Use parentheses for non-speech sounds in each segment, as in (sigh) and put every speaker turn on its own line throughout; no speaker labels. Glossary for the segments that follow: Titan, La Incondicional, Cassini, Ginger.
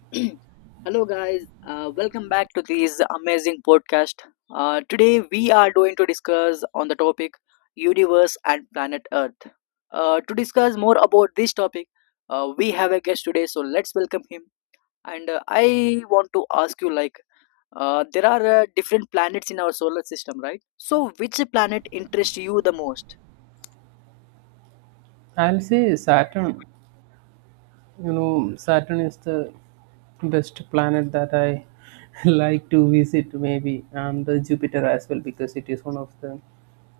(clears throat) Hello, guys. Welcome back to this amazing podcast. Today, we are going to discuss on the topic universe and planet Earth. To discuss more about this topic, we have a guest today, so let's welcome him. And I want to ask you, like, there are different planets in our solar system, right? So, which planet interests you the most?
I'll say Saturn. You know, Saturn is the best planet that I (laughs) like to visit, maybe, and the Jupiter as well, because it is one of the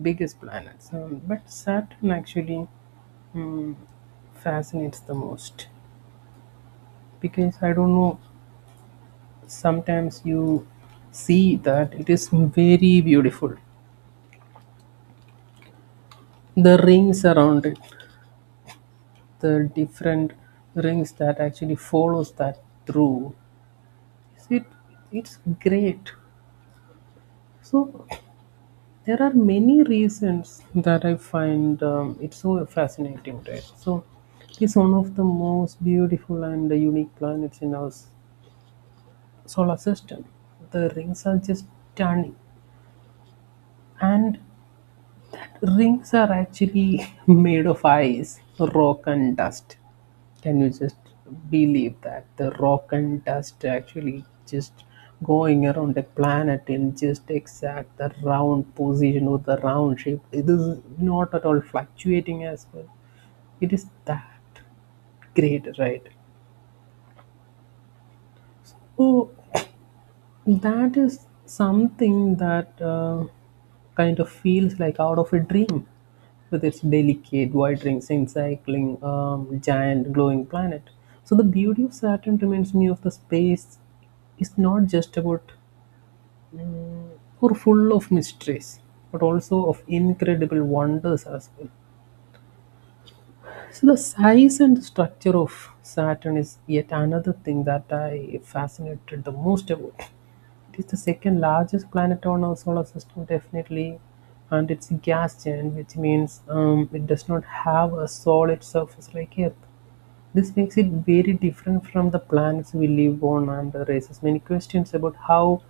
biggest planets. But Saturn actually mm, fascinates the most because I don't know, sometimes you see that it is very beautiful. The rings around it, the different rings that actually follows that through it it's great. So there are many reasons that I find it so fascinating, right? So it's one of the most beautiful and unique planets in our solar system. The rings are just stunning, and rings are actually (laughs) made of ice, rock, and dust. Can you just believe that the rock and dust actually just going around the planet in just exact the round position or the round shape? It is not at all fluctuating as well. It is that great, right? Oh, that is something that kind of feels like out of a dream with its delicate wandering, encircling, giant glowing planet. So the beauty of Saturn reminds me of the space is not just about or full of mysteries, but also of incredible wonders as well. So the size and the structure of Saturn is yet another thing that I fascinated the most about. It is the second largest planet on our solar system, definitely, and it's a gas giant, which means it does not have a solid surface like Earth. This makes it very different from the planets we live on and raises many questions about how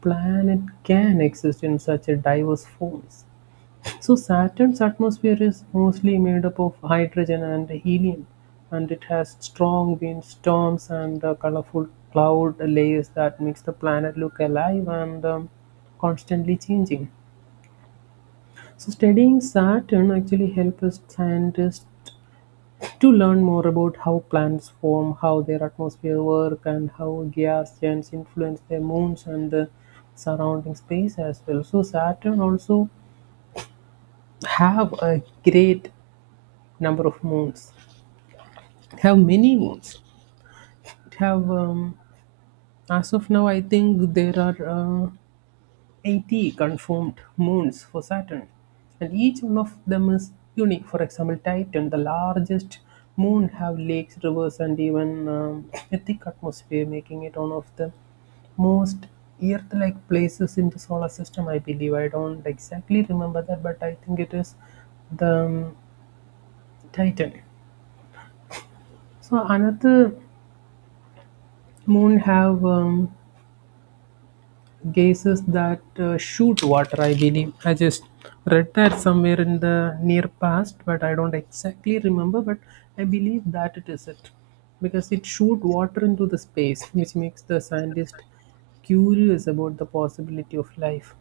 planet can exist in such a diverse forms. So Saturn's atmosphere is mostly made up of hydrogen and helium, and it has strong winds, storms, and colorful cloud layers that makes the planet look alive and constantly changing. So studying Saturn actually helps scientists to learn more about how planets form, how their atmosphere work, and how gas giants influence their moons and the surrounding space as well. So Saturn also have a great number of moons. It have many moons. It have as of now, I think there are 80 confirmed moons for Saturn, and each one of them is unique. For example, Titan, the largest moon, have lakes, rivers, and even a thick atmosphere, making it one of the most Earth-like places in the solar system. I believe I don't exactly remember that, but I think it is the Titan. So another moon have gases that shoot water, I believe. I just read that somewhere in the near past, but I don't exactly remember. But I believe that it is it because it shoot water into the space, which makes the scientist curious about the possibility of life.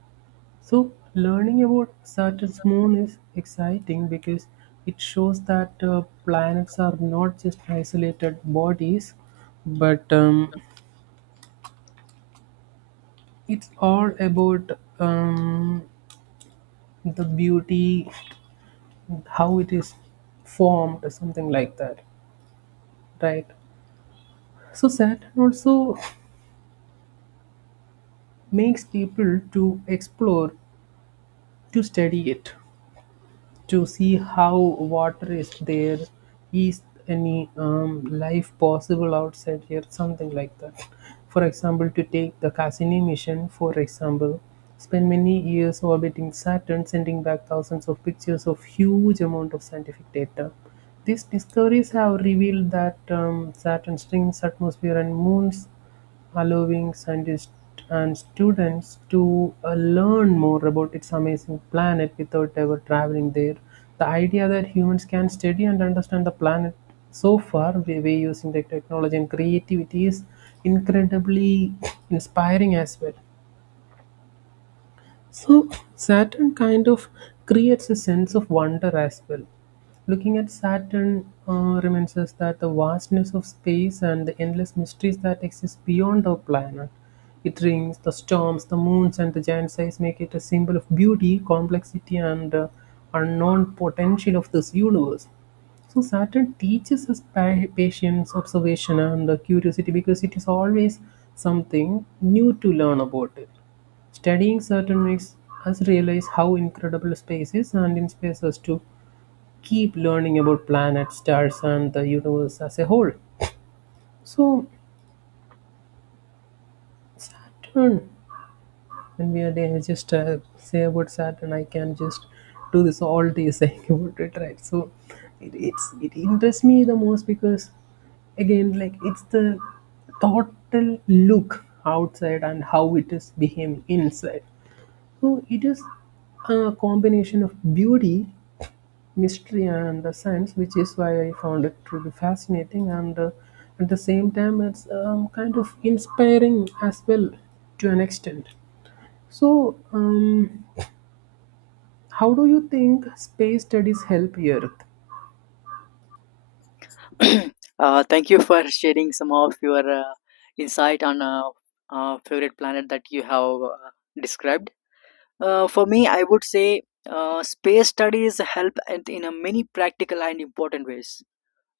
So learning about Saturn's moon is exciting because it shows that planets are not just isolated bodies, but it's all about the beauty, how it is formed, or something like that, right? So Saturn also makes people to explore, to study it, to see how water is there, is any life possible outside here, something like that. For example, to take the Cassini mission, for example, spent many years orbiting Saturn, sending back thousands of pictures of huge amount of scientific data. These discoveries have revealed that Saturn's rings, atmosphere and moons, allowing scientists and students to learn more about its amazing planet without ever traveling there. The idea that humans can study and understand the planet so far by using the technology and creativity is incredibly (coughs) (sniffs) inspiring as well. So, Saturn kind of creates a sense of wonder as well. Looking at Saturn reminds us that the vastness of space and the endless mysteries that exist beyond our planet. It rings, the storms, the moons, and the giant size make it a symbol of beauty, complexity, and unknown potential of this universe. So Saturn teaches us patience, observation, and curiosity because it is always something new to learn about it. Studying Saturn makes us realize how incredible space is and inspires us to keep learning about planets, stars, and the universe as a whole. So, Saturn and we are there, just say about that, and I can just do this all day saying (laughs) about it, right? So it interests me the most because again, like, it's the total look outside and how it is behaving inside. So it is a combination of beauty, mystery and the science, which is why I found it to be fascinating, and at the same time it's kind of inspiring as well, to an extent. So, how do you think space studies help Earth?
(clears throat) Thank you for sharing some of your insight on favorite planet that you have described. For me, I would say space studies help and in a many practical and important ways.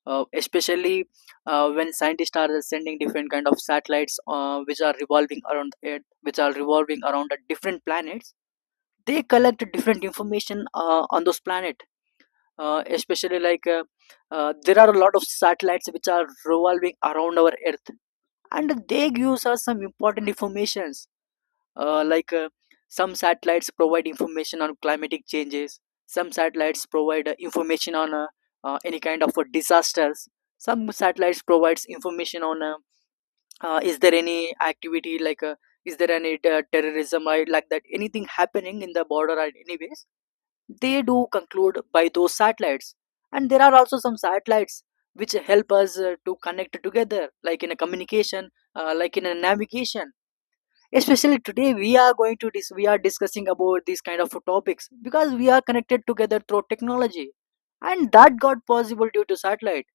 Especially when scientists are sending different kind of satellites which are revolving around it, which are revolving around the different planets, they collect different information on those planets, especially like there are a lot of satellites which are revolving around our earth, and they gives us some important informations. Like, some satellites provide information on climatic changes. Some satellites provide information on any kind of disasters. Some satellites provides information on is there any activity, like is there any terrorism or like that anything happening in the border or anyways, they do conclude by those satellites. And there are also some satellites which help us to connect together, like in a communication, like in a navigation. Especially today, we are going to we are discussing about these kind of topics, because we are connected together through technology, and that got possible due to satellites,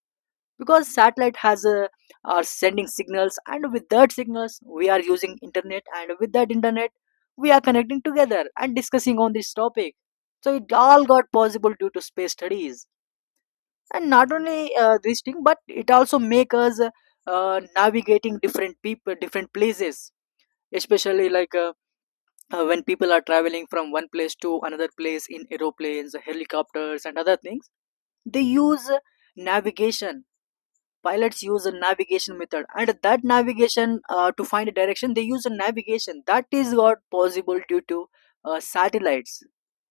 because satellite has a are sending signals, and with that signals we are using internet, and with that internet we are connecting together and discussing on this topic. So it all got possible due to space studies. And not only this thing, but it also make us navigating different people different places, especially like when people are traveling from one place to another place in aeroplanes, helicopters, and other things, they use navigation. Pilots use a navigation method, and that navigation, to find a direction, they use a navigation that is what possible due to satellites.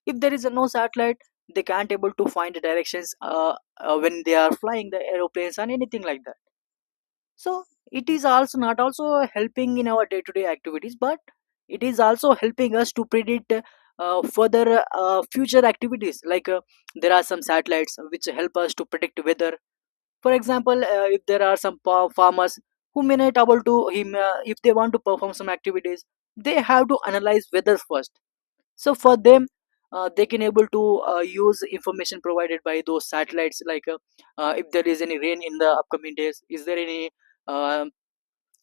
If there is a no satellite, they can't able to find the directions when they are flying the aeroplanes and anything like that. So it is also not also helping in our day to day activities, but it is also helping us to predict further future activities. Like, there are some satellites which help us to predict weather. For example, if there are some farmers who may not able to him, if they want to perform some activities, they have to analyze weather first. So for them, they can able to use information provided by those satellites. Like, if there is any rain in the upcoming days, is there any um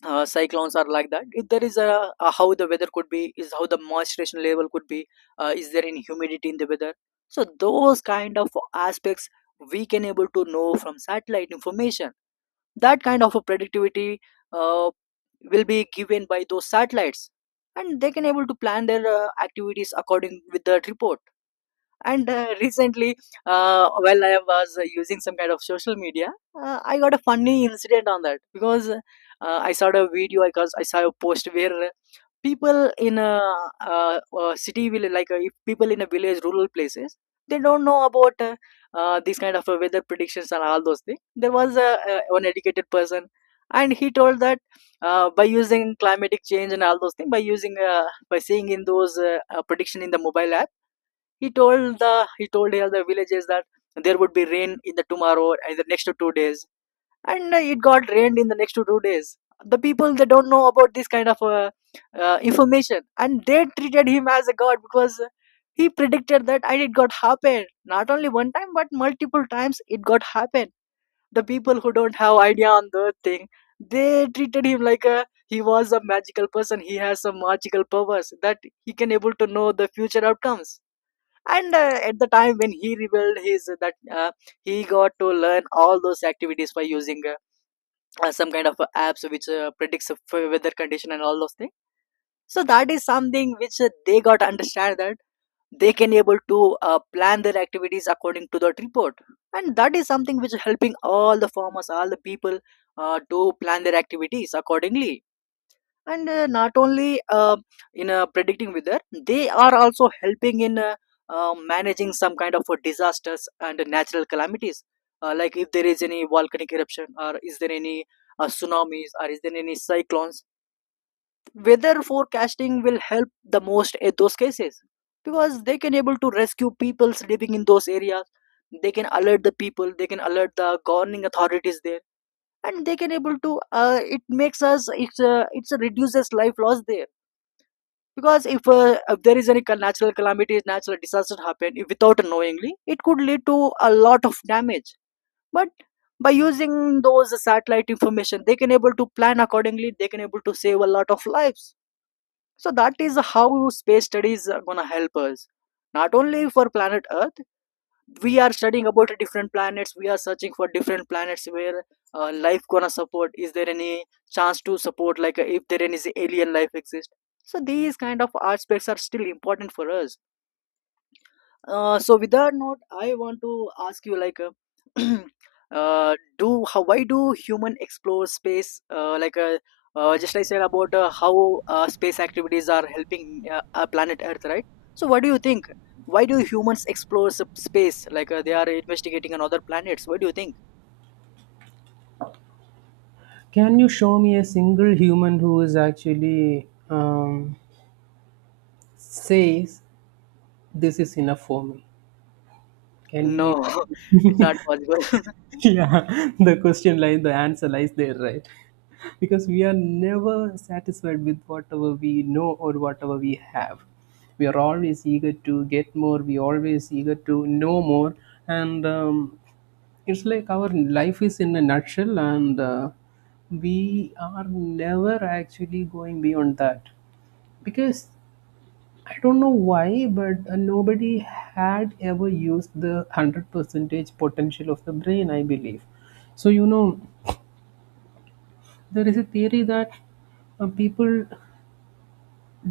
cyclones are like that, if there is a how the weather could be, is how the moisturization level could be, is there any humidity in the weather. So those kind of aspects we can able to know from satellite information. That kind of a productivity uh, will be given by those satellites, and they can able to plan their activities according with that report. And recently, while I was using some kind of social media, I got a funny incident on that, because I saw a video. I cause I saw a post where people in a city, will, like, if people in a village, rural places, they don't know about these kind of weather predictions and all those things. There was a one educated person, and he told that by using climatic change and all those things, by using by seeing in those prediction in the mobile app, he told the he told here the villages that there would be rain in the tomorrow and the next 2 days, and it got rained in the next 2 days. The people, they don't know about this kind of information, and they treated him as a god because he predicted that and it got happened, not only one time but multiple times it got happened. The people who don't have idea on the thing, they treated him like a he was a magical person, he has some magical powers that he can able to know the future outcomes. And at the time when he revealed his that he got to learn all those activities by using some kind of apps which predicts of weather condition and all those things. So that is something which they got to understand, that they can able to plan their activities according to that report. And that is something which is helping all the farmers, all the people, to plan their activities accordingly. And not only in predicting weather, they are also helping in managing some kind of disasters and natural calamities. Like, if there is any volcanic eruption, or is there any tsunamis, or is there any cyclones, weather forecasting will help the most in those cases, because they can able to rescue people living in those areas. They can alert the people, they can alert the governing authorities there, and they can able to it makes us it's a reduces life loss there. Because if there is any natural calamities, natural disaster happen, if without knowingly, it could lead to a lot of damage. But by using those satellite information, they can able to plan accordingly, they can able to save a lot of lives. So that is how space studies are going to help us, not only for planet earth. We are studying about different planets, we are searching for different planets where life gonna support, is there any chance to support, like, if there is alien life exist. So these kind of aspects are still important for us. So with that note, I want to ask you, like, (clears throat) do how why do human explore space? Like, just like I said about how space activities are helping our planet Earth, right? So what do you think? Why do humans explore space? Like, they are investigating on other planets. What do you think?
Can you show me a single human who is actually says this is enough for me? Can you
No,
even,
(laughs) it's not possible.
yeah? (laughs) The question lies, the answer lies there, right? Because we are never satisfied with whatever we know or whatever we have. We are always eager to get more, we always eager to know more. And it's like our life is in a nutshell, and we are never actually going beyond that because I don't know why, but nobody had ever used the 100 percentage potential of the brain, I believe. So, you know, there is a theory that people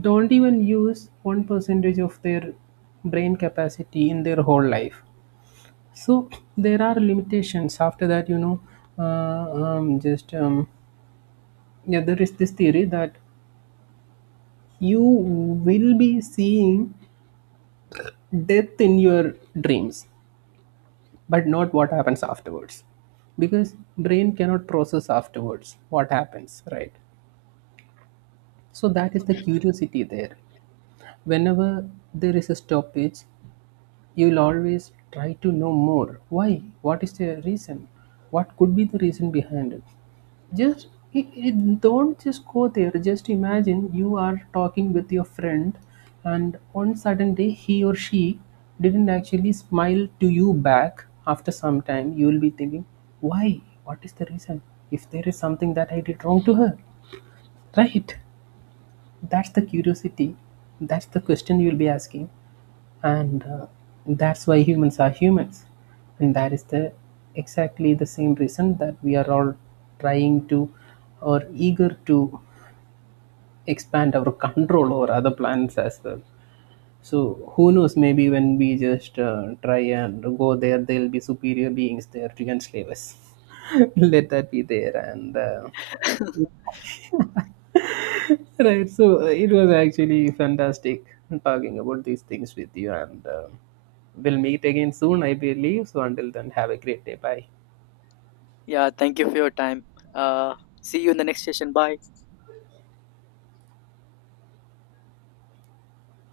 don't even use 1% of their brain capacity in their whole life. So, there are limitations. After that, uh, um, just, um, yeah, there is this theory that you will be seeing death in your dreams but not what happens afterwards, because brain cannot process afterwards what happens, right? So that is the curiosity there. Whenever there is a stoppage, you'll always try to know more. Why? What is the reason? What could be the reason behind it? Just don't just go there. Just imagine you are talking with your friend, and on sudden day he or she didn't actually smile to you back. After some time, you will be thinking, why? What is the reason? If there is something that I did wrong to her, right? That's the curiosity. That's the question you'll be asking. And that's why humans are humans. And that is the exactly the same reason that we are all trying to or eager to expand our (laughs) control over other planets as well. So who knows? Maybe when we just try and go there, there'll be superior beings there to enslave us. (laughs) Let that be there, and right. So it was actually fantastic talking about these things with you, and we'll meet again soon, I believe. So until then, have a great day. Bye.
(laughs) Yeah, thank you for your time. Uh, See you in the next session. Bye.